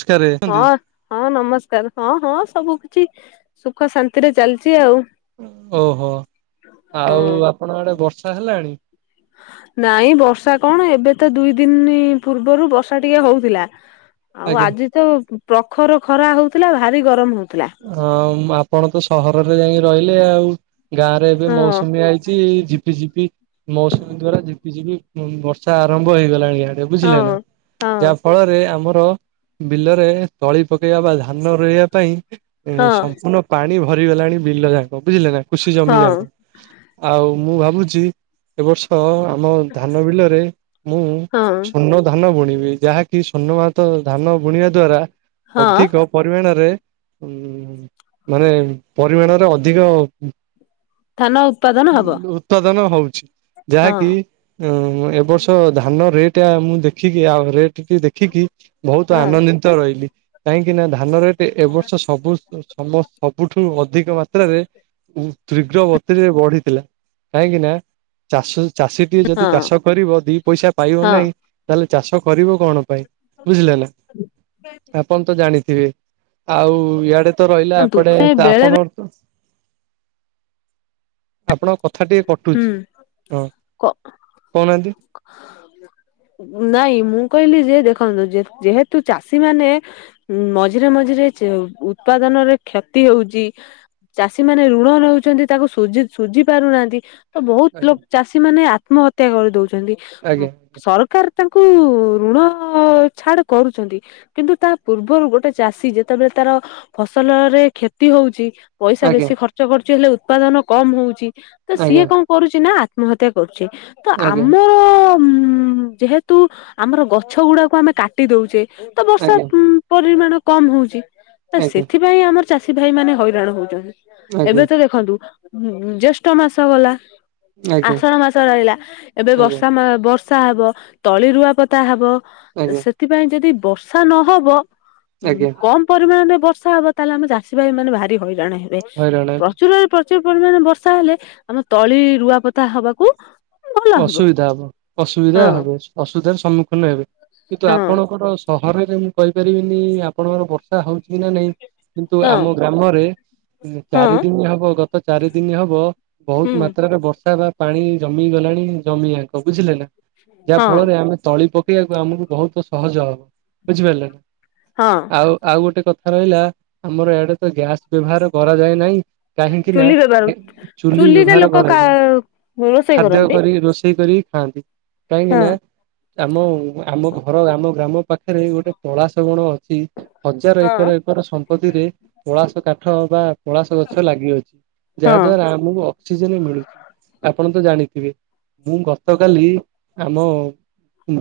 ନମସ୍କାରେ ହଁ, ହଁ ନମସ୍କାର, ହଁ ହଁ, ସବୁ କିଛି ସୁଖ ଶାନ୍ତି ରେ ଚାଲିଛି ଆଉ। ଓହୋ, ହଁ। ଆଉ ଆପଣ ଆଡେ ବର୍ଷା ହେଲାଣି? ନାଇଁ, ବର୍ଷା କଣ? ଏବେ ତ ଦୁଇ ଦିନି ପୂର୍ବରୁ ବର୍ଷା ଟିକେ ହଉଥିଲା। ଆଉ ଆଜ୍ଞା ଆଜି ତ, ପ୍ରଖର ଖରା ହଉଥିଲା, ଭାରି ଗରମ ହଉଥିଲା। ହଁ, ଆପଣ ତ ସହରରେ ଯାଇକି ରହିଲେ ଆଉ, ଗାଁ ରେ ଏବେ ହଁ ହଁ। ମୌସୁମୀ ଆଇଚି, ଝି ପିଝିପି ମୌସୁମୀ ଦ୍ଵାରା ଝିପିଝିପି ବର୍ଷା ଆରମ୍ଭ ହେଇଗଲାଣି, ଆ ଡେ ବୁଝିଲେ ନା, ହଁ ଯାହା ଫଳରେ ଆମର ବିଲରେ ତଳି ପକେଇବା ବା ଧାନ ରୋଇବା ପାଇଁ ଏ ହଁ ସମ୍ପୂର୍ଣ୍ଣ ପାଣି ଭରିଗଲାଣି ବିଲ ଯାକ, ବୁଝିଲେ ନା, କୃଷି ଜମି ହଁ ଯାକ। ଆଉ, ମୁଁ ଭାବୁଛି ଏ ବର୍ଷ ଆମ ଧାନ ବିଲରେ ମୁଁ ହଁ ସୁନ ଧାନ ବୁଣିବି, ଯାହାକି ସୋର୍ଣ୍ଣମାତ ଧାନ ବୁଣିବା ଦ୍ଵାରା ହଁ ଅଧିକ ପରିମାଣରେ ହୁଁ, ମାନେ ପରିମାଣରେ ଅଧିକ ଧାନ ଉତ୍ପାଦନ ହବ ଉତ୍ପାଦନ ହଉଛି, ଯାହାକି ହଁ। ଏ ବର୍ଷ ଧାନ ରେଟ୍ ଆ-ମୁଁ ଦେଖିକି, ଆଉ ରେ ଟିକେ ଦେଖିକି ବହୁତ ହଁ ଆନନ୍ଦିତ ରହିଲି, କାହିଁକିନା ଧାନ ରେଟ ଛ ସବୁ ସମ ସବୁଠୁ ଅଧିକ ମାତ୍ରାରେ ତୀଘ୍ର ଗତିରେ ବଢିଥିଲା, କାହିଁକି ନା ଚାଷ ଚାଷୀଟିଏ ଯଦି ହଁ ଚାଷ କରିବ, ଦି ପଇସା ପାଇବ ହଁ ନାହିଁ ତାହେଲେ ଚାଷ କରିବ କଣ ପାଇଁ? ବୁଝିଲେ ନା, ଆପଣ ତ ଜାଣିଥିବେ। ଆଉ ଇଆଡେ ତ ରହିଲା କୁହନ୍ତୁ ଏପଟେ, ବେଳେ ତ ବେଳେ ଆପଣ ଆପଣଙ୍କ କଥା ଟିକେ କଟୁଛି। ହୁଁ। ହଁ, କହୁନାହାନ୍ତି? ନାଇଁ ମୁଁ କହିଲି ଯେ ଦେଖନ୍ତୁ ଯେ ଯେହେତୁ ଚାଷୀ ମାନେ ମଝିରେ ମଝିରେ ଚ ଉତ୍ପାଦନରେ କ୍ଷତି ହଉଛି ଚାଷୀ ମାନେ ଋଣ ନଉଛନ୍ତି ତାକୁ ସୁଝି ସୁଝି ପାରୁନାହାନ୍ତି। ତ ବହୁତ ଲୋ ଆଜ୍ଞା। ଚାଷୀ ମାନେ ଆତ୍ମହତ୍ୟା କରିଦଉଛନ୍ତି ଆଜ୍ଞା ସର କାର ତାଙ୍କୁ ଋଣ ଛାଡ୍ କରୁଛନ୍ତି। କିନ୍ତୁ ତା ପୂର୍ବରୁ ଗୋଟେ ଚାଷୀ ଯେତେବେଳେ ତାର ଫସଲରେ କ୍ଷତି ହଉଛି ପଇସା ଆଜ୍ଞା ବେଶୀ ଖର୍ଚ୍ଚ କରୁଛି ହେଲେ ଉତ୍ପାଦନ କମ ହଉଛି ତ ଆଜ୍ଞା ସିଏ କଣ କରୁଛି ନା ଆତ୍ମହତ୍ୟା କରୁଛି। ତ ଆଜ୍ଞା। ଆମର ଯେହେତୁ ଆମର ଗଛ ଗୁଡାକୁ ଆମେ କାଟି ଦଉଛେ ତ ବର୍ଷା ଆଜ୍ଞା ଉ ପରିମାଣ କମ ହଉଛି ତ ଆଜ୍ଞା ସେଥିପାଇଁ ଆମର ଚାଷୀ ଭାଇମାନେ ହଇରାଣ ହଉଚନ୍ ଆଜ୍ଞା ଏବେ ତ ଦେଖନ୍ତୁ ଜ୍ୟେଷ୍ଠ ମାସ ଗଲା। ଆଜ୍ଞା ଆଜ୍ଞା ଆଷାଢ ମାସ ରହିଲା, ଏବେ ବର୍ଷା ମା ବର୍ଷା ହବ ତଳି ରୁଆ ପୋ ତା ହବ, ଆଜ୍ଞା ସେଥିପାଇଁ ଯଦି ବର୍ଷା ନହବ ଉ ଆଜ୍ଞା କମ ପରିମାଣରେ ବର୍ଷା ହବ, ତାହେଲେ ଆମ ଚାଷୀ ଭାଇ ମାନେ ଭାରି ହଇରାଣ ହେବେ। ହଇରାଣ ହେବେ, ପ୍ରଚୁର ପ୍ରଚୁର ପରିମାଣ ବର୍ଷା ହେଲେ, ଆମ ତଳି ରୁଆପତା ହବାକୁ ଅସୁବିଧା ହବ ଅସୁବିଧା ହଁ ହବ ଅସୁବିଧାର ସମ୍ମୁଖୀନ ହେବେ। କିନ୍ତୁ ହଁ ଆପଣଙ୍କର ସହରରେ ମୁଁ କହିପାରିବିନି ଆପଣଙ୍କର ବର୍ଷା ହଉଛି କି ନା ନାଇଁ। କିନ୍ତୁ ହଁ ଆମ ଗ୍ରାମରେ ଉଁ ଚାରି ହଁ ଦିନ ହବ ଗତ ଚାରି ଦିନ ହବ ହୁଁ ବହୁତ ମାତ୍ରାରେ ବର୍ଷା ବା ପାଣି ଜମି ଗଲାଣି ଜମିଜାଙ୍କ ବୁଝିଲେ ନା, ଯାହା ହଁ ଫଳରେ ଆମେ ତଳି ପ କେଇବାକୁ ଆମକୁ ବହୁତ ସହଜ ହବ ବୁଝିପାରିଲେ ନା। ହଁ। ଆଉ ଆଉ ଗୋଟେ କଥା ରହିଲା, ଆମର ଇଆଡେ ତ ଗ୍ୟାସ ବ୍ୟବହାର କରାଯାଏ ନାହିଁ। କାହିଁକି ନା ଚୁଲି ବ୍ୟବହାର ଏ ଚୁଲି ଚୁଲିରେ ବ୍ୟବହାର ଲୋକ କା କରାଯାଏ। ରୋଷେଇ ଖାଦ୍ୟ କରନ୍ତି କରି ରୋଷେଇ କରିକି ଖାଆନ୍ତି କାହିଁକି ହଁ ନା ଆମ ଆମ ଘର ଆମ ଗ୍ରାମ ପାଖରେ ଗୋଟେ ପଳାଶ ବଣ ଅଛି। ହଜାର ହଁ ଏକର ଏକର ସମ୍ପତ୍ତିରେ ପଳାସ କାଠ ବା ପଳାସ ଗଛ ଲାଗି ରହିଛି। ଯାହା ହଁ ଦ୍ଵାରା ଆମକୁ ଅକ୍ସିଜେନ ମିଳୁଛି ଆପଣ ତ ଜାଣିଥିବେ। ମୁଁ ଗତ କାଲି ଆମ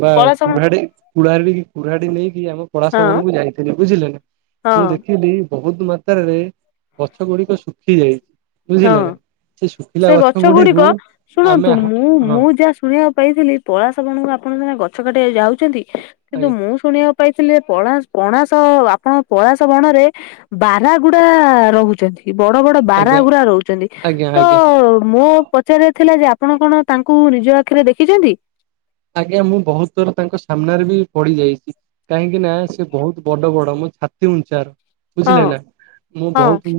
ବା କଳସ କୁରାଢି କୁଢରି କୁୁରାଡି ନେଇକି ଆମ ପଳାଶ ହଁ ବଣକୁ ଯାଇଥିଲି ବୁଝିଲେ ନା। ହଁ ମୁଁ ଦେଖିଲି ବହୁତ ମାତ୍ରାରେ ଗଛ ଗୁଡିକ ଶୁଖି ଯାଇଛି। ହଁ ବୁଝିଲେ ନା। ଶୁଖିଲା ସେ ଗଛ ଗୁଡିକ ଗୁଡିକୁ ଆମେ ଶୁଣନ୍ତୁ ହା ମୁଁ ହଁ ମୁଁ ଯାହା ଶୁଣିବାକୁ ପାଇଥିଲି, ପଳାସବଣଙ୍କୁ ଆପଣ ଯୋଉମାନେ ଗଛ କାଟିବାକୁ ଯାଉଛନ୍ତି। କିନ୍ତୁ ଆଜ୍ଞା ମୁଁ ଶୁଣିବାକୁ ପାଇଥିଲେ ପଳା ପଣାସ ଆପଣ ପଳାସ ବଣରେ ବାରହା ଗୁଡା ରହୁଛନ୍ତି ବଡ ବଡ ରା ଆଜ୍ଞା ଗୁଡା ରହୁଛନ୍ତି ଆଜ୍ଞା ତ ଆଜ୍ଞା ମୋ ପଚାରିବାର ଥିଲା ଯେ, ଆପଣ କଣ ତାଙ୍କୁ ନିଜ ଆଖିରେ ଦେଖିଛନ୍ତି। ଆଜ୍ଞା ମୁଁ ବହୁତ ଥର ତାଙ୍କ ସାମ୍ନାରେ ବି ପଡି ଯାଇଛି। କାହିଁକି ନା ସେ ବହୁତ ବଡ ବଡ ମୋ ଛାତି ଉଞ୍ଚାର। ହଁ ବୁଝିଲେ ନା ମୁଁ ହଁ ବହୁତ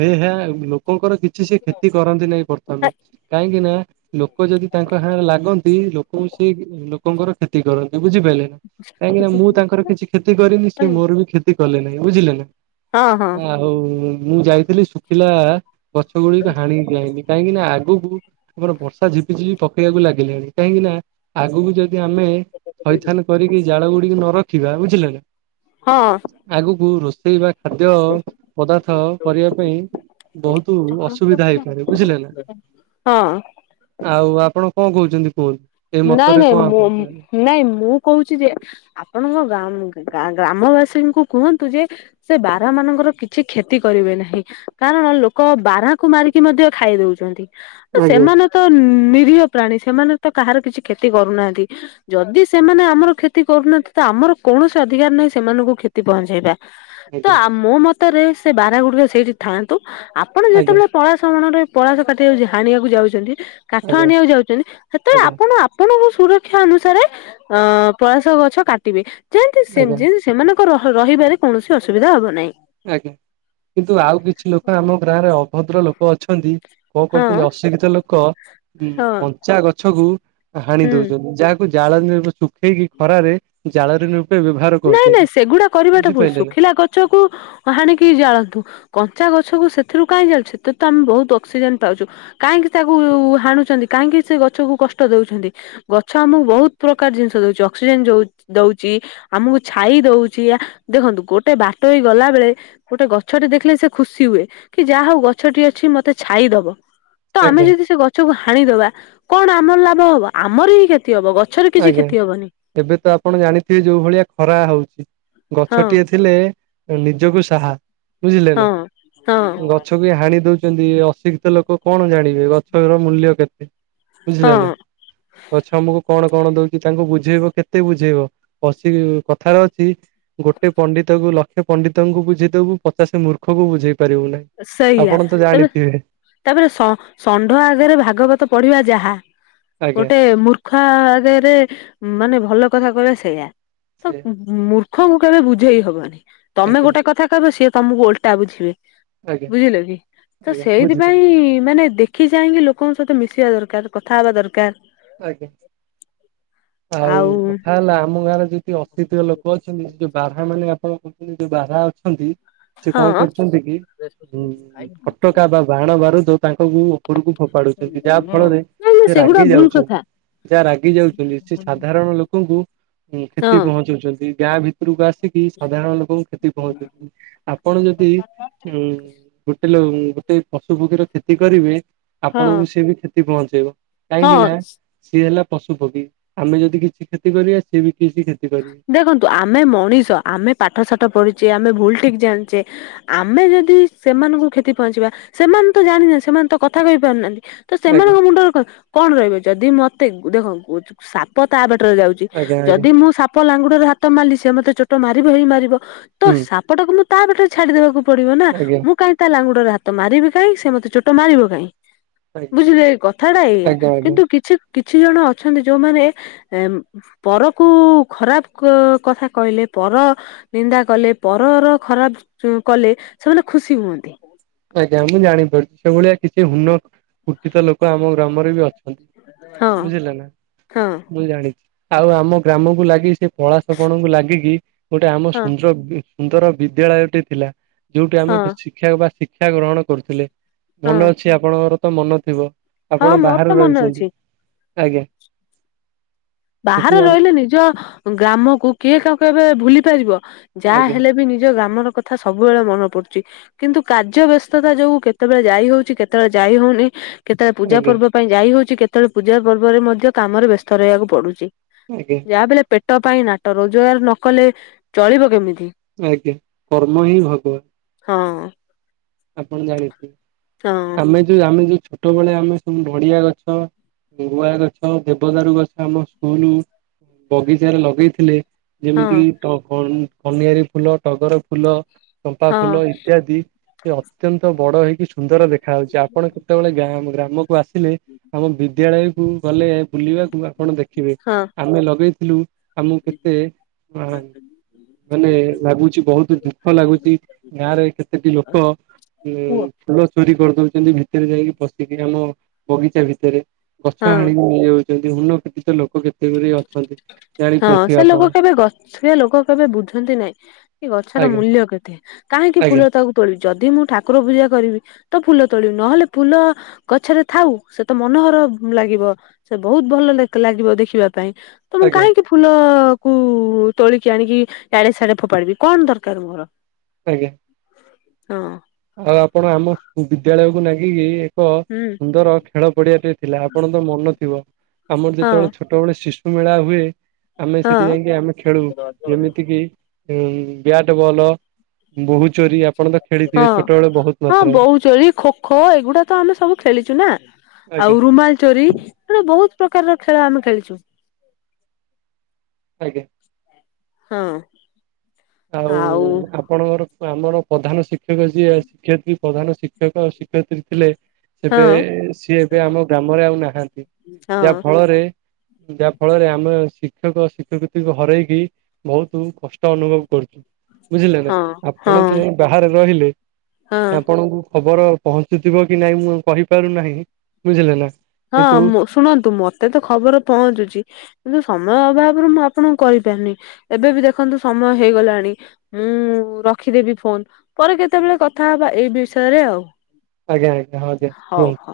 ହେ ହା ଲୋକଙ୍କର କି କିଚି ସେ କ୍ଷତି କରନ୍ତି ନାହିଁ ପ୍ରଥମେ। କାହିଁକି ନା ଲୋକ ଯଦି ତାଙ୍କ ହାଁଙ୍ଗରେ ଲାଗନ୍ତି କୁ ସେଇ ଲୋ ଲୋକଙ୍କର କ୍ଷତି କରନ୍ତି ବୁଝିପାରିଲ ନା। କାହିଁକିନା ମୁଁ ତାଙ୍କର କିଛି କ୍ଷତି କରିନି ସିଏ ମୋର ବି କ୍ଷ ତି କଲେ ନାଇ ବୁଝିଲେ ନା। ହଁ ହଁ। ଆଉ ମୁଁ ଯାଇଥିଲି ଶୁଖିଲା ଗଛ ଗୁଡିକ ହାଣି ଯାଇନି। କାହିଁକି ନା, ଆଗକୁ ଆମର ବର୍ଷା ଝିପିଝିପି ପକେଇବାକୁ ଲାଗିଲାଣି। କାହିଁକି ନା ଆଗକୁ ଯଦି ଆମେ ଥଇଥାନ କରିକି ଜାଳ ଗୁଡିକି ନ ରଖିବା ବୁଝିଲ ନା। ହଁ। ଆଗକୁ ରୋଷେଇ ବା ଖାଦ୍ୟ ପଦାର୍ଥ କରିବା ପାଇଁ। ବହୁତ ଅସୁବିଧା ହେଇପାରେ ବୁଝିଲେ ନା। ହଁ। ଆଉ ଆପଣ କଣ କହୁଛନ୍ତି କୁହ? ନାଇଁ ନାଇଁ ମୋ ନାଇଁ ମୁଁ କହୁଛି ଯେ ଆପଣଙ୍କ ଗା ଗ ଗ୍ରାମବାସୀଙ୍କୁ କୁହନ୍ତୁ ଯେ ସେ ବାରହା ମାନଙ୍କର କିଛି କ୍ଷତି କରିବେ ନାହିଁ। କାରଣ ଲୋକ ବାରାକୁ ମାରିକି ମଧ୍ୟ ଖାଇ ଦଉଛନ୍ତି। ଆଜ୍ଞା। ସେମାନେ ତ ନିରୀହ ପ୍ରାଣୀ ସେମାନେ ତ କାହାର କିଛି କ୍ଷତି କରୁନାହାନ୍ତି। ଯଦି ସେମାନେ ଆମର କ୍ଷତି କରୁନାହାନ୍ତି। ତ ଆମର କୌଣସି ଅଧିକାର ନାହିଁ ସେମାନଙ୍କୁ କ୍ଷତି ପହଞ୍ଚେଇବା। ତ ମୋ ମତରେ ସେ ବାରହା ଗୁଡିକ ସେଇଠି ଥାଆନ୍ତୁ। ଆ ଆପଣ ଆଜ୍ଞା ଯେତେବେଳେ ପଳାଶ ମଣରେ ପଳାସ କାଟି ଯାଉ ହାଣିବାକୁ ଯାଉଛନ୍ତି କାଠ ଆଜ୍ଞା ଆଜ୍ଞା ହାଣିବାକୁ ଯାଉଛନ୍ତି। ତ ଆଜ୍ଞା ଆପଣ ଆପଣଙ୍କୁ ସୁରକ୍ଷା ଅନୁସାରେ ଅ ପଳାସ ଗଛ କାଟିବେ। ଯେମତି ଆଜ୍ଞା ଯେମତି ସେମାନଙ୍କ ରହିବାରେ କୌଣସି ଅସୁବିଧା ହବ ନାହିଁ। ଆଜ୍ଞା କିନ୍ତୁ ଆଉ କିଛି ଲୋକ ଆମ ଗାଁରେ ଅଭଦ୍ର ଲୋକ ଅଛନ୍ତି। କଣ ହଁ କରୁଛନ୍ତି ଅଶିକ୍ଷିତ ଲୋକ ଉ ହଁ କଞ୍ଚା ଗଛ କୁ ହାଣି ହୁଁ। ଦଉଛନ୍ତି ଯାହା ଜାଳ ଶୁଖେଇକି ଖରାରେ ଜାଳରେ ନାଇଁ ନାଇଁ ସେଗୁଡା କରିବାଟା ଭୁଲ ନା ଶୁଖିଲା ଗଛକୁ ହାଣିକି ଜାଳନ୍ତୁ। କଞ୍ଚା ଗଛକୁ ସେଥିରୁ କାହିଁ ଯାଉଛ ସେଥିରେ ତ ଆମେ ବହୁତ ଅକ୍ସିଜେନ ପାଉଛୁ। କାହିଁକି ତାକୁ ହାଣୁଛନ୍ତି କାହିଁକି ସେ ଗଛକୁ କଷ୍ଟ ଦଉଛନ୍ତି। ଗଛ ଆମକୁ ବହୁତ ପ୍ରକାର ଜିନିଷ ଦଉଛି ଅକ୍ସିଜେନ ଯଉଛି। ଦଉଛି ଆମକୁ ଛାଇ ଦଉଛି ଦେଖନ୍ତୁ ଗୋଟେ ବାଟ ହେଇ ଗଲା ବେଳେ ଗୋଟେ ଗଛଟି ଦେଖିଲେ ସେ ଖୁସି ହୁଏ କି ଯାହା ହଉ ଗଛଟି ଅଛି ମତେ ଛାଇଦବ। ତ ଆମେ ଆଜ୍ଞା ଯଦି ସେ ଗଛକୁ ହାଣିଦବା କଣ ଆମର ଲାଭ ହବ ଆମର ହିଁ କ୍ଷତି ହବ ଗଛ। ଗଛରେ କିଛି ଆଜ୍ଞା। କ୍ଷତି ହବନି ଏବେ ତ ଆପଣ ଜାଣିଥିବେ ଯୋଉ ଭଳିଆ ଖରା ହଉଛି ହଁ ଗଛଟିଏ। ଥିଲେ ନିଜକୁ ସାହା ବୁଝିଲେ ହଁ ନା। ହଁ ଗଛକୁ ହାଣି ଦଉଛନ୍ତି ଅଶିକ୍ଷିତ ଲୋକ କଣ ଜାଣିବେ ଗଛର ମୂଲ୍ୟ କେତେ? ବୁଝିଲେ ହଁ। ନା ପଛମକୁ। କଣ କଣ ଦଉଛିି ତାଙ୍କୁ ବୁଝେଇବ କେତେ ବୁଝେଇବ ଅ କଥାର ଅଛି। ଗୋଟେ ପଣ୍ଡିତ କୁ ଲକ୍ଷ ପଣ୍ଡିତଙ୍କୁ ବୁଝେଇଦବୁ ପଚାଶ ମୂର୍ଖକୁ ବୁଝେଇ ପାରିବୁ ନାହିଁ। ସେଇଆ ଆପଣ ତ ତେବେ ଜାଣିଥିବେ। ତାପରେ ଷଣ୍ଢ ଆଗରେ ଭାଗବତ ପଢିବା ଯାହା ଆଜ୍ଞା ଗୋଟେ ମୂର୍ଖ ଖ ଆଗରେ ମାନେ ଭଲ କଥା କହିବା ସେଇୟା ତ ମୂର୍ଖଙ୍କୁ କେବେ ବୁଝେଇ ହବନି ତମେ ଆଜ୍ଞା ଗୋଟେ କଥା କହିବ ସିଏ ତମକୁ ଓଲଟା ବୁଝିବେ। ଆଜ୍ଞା ବୁଝିଲ କି ତ ଆଜ୍ଞା ବୁଝିଲି ସେଇଥିପାଇଁ ମାନେ ଦେଖ। ଆଖି ଯାଇକି ଲୋକଙ୍କ ସହିତ ମିଶିବା ଦରକାର କଥା ହବା ଦରକାର। ଆଜ୍ଞା ଆଉ କଥା ହେଲା ଆମ ଗାଁରେ ଯ ଅସ୍ତି ଲୋକ ଅଛନ୍ତି ଯୋଉ ବାରା ମାନେ ଆପଣ କହୁଛନ୍ତି ଯୋଉ ବାରା ଅଛନ୍ତି। ସେ ହଁ କଣ କରୁଛନ୍ତି କି ଉଁ ଫଟକା ବା ବାହାଣ ବାରୁଦୋଉ ତାଙ୍କ। ଉପରକୁ ଫୋପାଡୁଛନ୍ତି ଯାହା ଫଳରେ ନାଇଁ ନାଇଁ ସେ ସେଗୁଡା ରାଗି ଭୁଲ ଯାଉଛନ୍ତି। କଥା ଯାହା ରାଗି ଯାଉଛନ୍ତି ସେ ସାଧାରଣ ଲୋକଙ୍କୁ ହଁ କ୍ଷତି ପହଞ୍ଚାଉଛନ୍ତି ଗାଁ ଭିତ ପରକୁ ଆସିକି ସାଧାରଣ ଲୋକଙ୍କୁ କ୍ଷତି ପହଞ୍ଚୁଛନ୍ତି ଆପଣ ଯଦି ଉଁ ହେଲେ ଗୋଟେ ପଶୁ ପକ୍ଷୀର କ୍ଷତି କରିବେ ହଁ ଆପଣଙ୍କୁ ସେ ବି କ୍ଷତି ପହଞ୍ଚେଇବ। କାହିଁକି ନା ହଁ ସିଏ ହେଲା ପଶୁ ପକ୍ଷୀ ଆମେ ଯଦି କିଛି କ୍ଷତି କରିବା ସିଏ ବି କିଛି କ୍ଷତି କରିବେ। ଦେଖନ୍ତୁ ଆମେ ମଣିଷ ଆମେ ପାଠ ସାଠ ପଢୁଛେ ଆମେ ଭୁଲ ଠିକ ଜାଣିଛେ। ଆମେ ଯଦି ସେମାନଙ୍କୁ କ୍ଷତି ପହଞ୍ଚିବା ସେମାନେ ତ ଜାଣିନାହାନ୍ତି ସେମାନେ ତ କଥା କହିପାରୁନାହାନ୍ତି। ତ ଆଜ୍ଞା ସେମାନଙ୍କ ମୁଣ୍ଡରେ କଣ ରହିବ ଯଦି ମତେ ଦେଖ ସାପ ତା ବାଟରେ ଯାଉଛି। ଆଜ୍ଞା ଆଜ୍ଞା ଯଦି ମୁଁ ସାପ ଲାଙ୍ଗୁଡରେ ହାତ ମଲିି ସେ ମତେ ଚୋଟ ମାରିବ ହେଇ ମାରିବ ତ ସାପଟାକୁ ମୁ ତାପଟରେ ଛାଡିଦବାକୁ ପଡିବ ନା ଆଜ୍ଞା ମୁଁ କାଇଁ ତା ଲାୁଡରେ ହାତ ତ ମାରିବି କାଇହିଁ ସେ ମତେ ଚୋଟ ମାରିବ କାଇହିଁ ବୁଝିଲେ କଥାଟା ଏଇଆ ଆଜ୍ଞା ଆଜ୍ଞା। କିନ୍ତୁ କିଛି କିଛି ଜଣ ଅଛନ୍ତି ଯୋଉମାନେ, ଏ ପରକୁ ଖରାପ୍ କ କଥା କହିଲେ ପର। ନିନ୍ଦା କଲେ, ପରର ଖରାପ କଲେ ସେମାନେ ଖୁସି ହୁଅନ୍ତି। ଆଜ୍ଞା ମୁଁ ଜାଣିପାରୁଛି। ସେଭଳିଆ କିଛି ହୁନ କୁଠିତ ଲୋକ ଆମ ଗ୍ରାମରେ ବି ଅଛନ୍ତି। ହଁ ବୁଝିଲ ନା? ହଁ ମୁଁ ଜାଣିଛି। ଆଉ ଆମ ଗ୍ରାମକୁ ଲାଗି, ସେ ପଳାଶ କଣକୁ ଲାଗିକି ଗୋଟେ ଆମ ହଁ ସୁଂଯୋଗ, ସୁନ୍ଦର ବିଦ୍ୟାଳୟଟି ଥିଲା। ଯୋଉଠି ଆମେ ହଁ ଶିକ୍ଷା ବା ସି ଶିକ୍ଷା ଗ୍ରହଣ କରୁଥିଲେ। ହଁ ମନେ ଅଛି, ଆପଣଙ୍କର ତ ମନ ଥିବ? ହଁ ଆପଣ ମୋର ବାହାରେ ତ ମନେ ଅଛି ରହିଛନ୍ତି? ଆଜ୍ଞା। ସେଠି ବାହାରେ ଆମ ରହିଲେ ନିଜ ଗ୍ରାମକୁ କିଏ କାହକୁ କେବେ ଭୁଲି ପାରିବ। ଯାହା ଆଜ୍ଞା ହେଲେ ବି ନିଜ ଗ୍ରାମର କଥା ସବୁବେଳେ ମନେ ପଡୁଛି। କିନ୍ତୁ କାର୍ଯ୍ୟ ବ୍ୟସ୍ତତା ଯୋଗୁ କେତେବେଳେ ଯାଇ ହୋଉଛି। କେତେବେଳେ ଯାଇ ହୋଉନି। କେତେବେଳେ ଆଜ୍ଞା ପୂଜା ଆଜ୍ଞା ପର୍ବ ପାଇଁ ଯାଇ ହଉଛି। କେତେବେଳେ ପୂଜା ପର୍ବରେ ମଧ୍ୟ କାମରେ ବ୍ୟସ୍ତ ରହିବାକୁ ପଡୁଛି। ଆଜ୍ଞା। ଯାହା ବି ହେଲେ ପେଟ ପାଇଁ ନାଟ। ରୋଜଗାର ନ କଲେ ଚଳିବ କେମିତି? ଆଜ୍ଞା। କର୍ମ ହିଁ ଭଗବାନ୍। ହଁ। ଆପଣ ଜାଣି ଥିବେ ହଁ ଆମେ ଯୋଉ ଆମେ ଯୋଉ ଛୋଟବେଳେ ଆମେ ସ ନଡିଆ ଗଛ ଗୁଆ ଗଛ, ଦେବଦାରୁ ଗଛ, ଆମ ସ୍କୁଲ୍ ବଗିଚାରେ ଲଗେଇଥିଲେ। ହଁ ଯେମିତି କିି ଟ କନ- କନିଆରୀ ଫୁଲ, ଟଗର ଫୁଲ, ଚମ୍ପା ହଁ ଫୁଲ ଇତ୍ୟାଦି ସେ ଅତ୍ୟନ୍ତ ବଡ ହେଇକି ସୁନ୍ଦର ଦେଖାଯାଉଛି। ଆପଣ କେତେବେଳେ ଗା ଗ୍ରାମକୁ ଆସିଲେ ଆମ ବିଦ୍ୟାଳୟକୁ ଗଲେ ବୁଲିବାକୁ ଆପଣ ଦେଖିବେ। ହଁ ଆମେ ଲଗେଇ ଥିଲ, ଆମକୁ କେତେ ଅ ମାନେ ଲାଗୁଛି ବୋହୁତ୍ ଦୁଃଖ ଲାଗୁଛି। ଗାଁରେ କେତେଟି ଲୋକ ଲୋକ ଉଁ କୁହ ଫୁଲ ଚୋରି କରିଦଉଛନ୍ତି, ଭିତରେ ଯାଇକି ପଶିକି ଆମ ବଗିଚା ଭିତରେ। ଗଛ ହଁ। ହାଣି ନେଇଯାଉଛନ୍ତି, ଉନ ପ୍ରତିଷ୍ଠ ଲୋକ କେତେ ଗୁରେ ଅଛନ୍ତି। ହଁ ଜାଣିପାରୁଥିବେ ସେ ଆପଣ ଲୋକ କେବେ ଗ ସେ ଲୋକ କେବେ ବୁଝନ୍ତି ନାଇଁ, କି ଗଛର ଆଜ୍ଞା ମୂଲ୍ୟ କେତେ। କାହିଁକି ଆଜ୍ଞା ଫୁଲ ତାକୁ ତୋଳିବି ଯଦି ମୁଁ ଠାକୁର ପୂଜା କରିବି ତ ଫୁଲ ତୋଳିବି, ନହେଲେ ଫୁଲ ଗଛରେ ଥାଉ। ସେ ତ ମନୋହର ଲାଗିବ, ସେ ବୋହୁତ୍ ଭଲ ଲାଗିବ, ଦେଖିବା ପାଇଁ। ତମେ ଆଜ୍ଞା କାହିଁକି ଫୁଲ କୁ ତୋଳିକି ଆଣିକି ଇଆଡ଼େ ସିଆଡେ ଫୋପାଡିବି କଣ ଦରକାର ମୋର। ଆଜ୍ଞା। ହଁ। ଆଉ ଆପଣ ଆମ ବିଦ୍ୟାଳୟକୁ ନାଗିକି ଏକ ହୁଁ ସୁନ୍ଦର ଖେଳ ପଡିଆଟେ ଥିଲା। ଆପଣ ତ ମନ ଥିବ? ଆମର ହଁ ଯେତେବେଳେ ଛୋଟ ଛୁଟ ବେଳେ ଶିଶୁ ମେଳା ହୁଏ ଆମେ ହଁ ସେଠି ଯାଇକି ଆମେ ଖେଳୁ। ଯେମିତି କିି ଉଁ ବ୍ୟାଟ୍ ବଲ୍, ବୋହୁ ଚୋରି ଆପଣ ତ ଖେଳିଥିବେ? ହ, ଛୋଟବେଳେ ବହୁତ ହଁ ମାତ୍ରାରେ ବୋହୂଚୋରି, ଖୋଖୋ, ଏଗୁଡା ତ ଆମେ ସବୁ ଖେଳିଛୁ ନା। ଆଉ ରୁମାଲ୍ ଚୋରି। ସେତେବେଳେ ବୋହୁତ୍ ପ୍ରକାରର ଖେଳ ଆମେ ଖେଳିଛୁ। ଆଜ୍ଞା। ହଁ। ଆଉ ଆପଣଙ୍କର, ଆମର ପ୍ରଧାନ ଶିକ୍ଷକ ଯିଏ ଶିକ୍ଷୟତ୍ରୀ ପ୍ରଧାନ ଶିକ୍ଷକ ଶିକ୍ଷୟତ୍ରୀ ଥିଲେ ହଁ ତେବେ ସିଏ ଏବେ ଆମ ଗ୍ରାମରେ ଆଉ ନାହାନ୍ତି। ଯାହା ହଁ ଫଳରେ ଯାହା ଫଳରେ, ଆମେ ଶିକ୍ଷକ ଶିକ୍ଷୟିତ୍ରୀଙ୍କୁ ହରାଇକି ବୋହୁତୁ କଷ୍ଟ ଅନୁଭବ ବୁଝିଲେ ନା? ହଁ ଆପଣ ହଁ ତ ଯାଇ ବାହାରେ ରହିଲେ। ହଁ ଆ ଆପଣଙ୍କୁ ଖବର ପହଞ୍ଚୁଥିବ କି ନାଇଁ ମୁଁ ଆଉ କହିପାରୁ ନାହିଁ। ହଁ ଶୁଣନ୍ତୁ, ମତେ ତ ଖବର ପହଞ୍ଚୁଛି କିନ୍ତୁ ସମୟ ଅଭାବରୁ ମୁଁ ଆପଣଙ୍କୁ କହିପାରୁନି। ଏବେ ବି ଦେଖନ୍ତୁ ସମୟ ହେଇଗଲାଣି। ହୁଁ ରଖିଦେବି ଫୋନ ପରେ କେତେବେଳେ କଥା ହବା ଏଇ ବିଷୟରେ ଆଉ। ଆଜ୍ଞା ଆଜ୍ଞା ଆଜ୍ଞା ହଉଯେ ହଉ [unintelligible] ହଉ।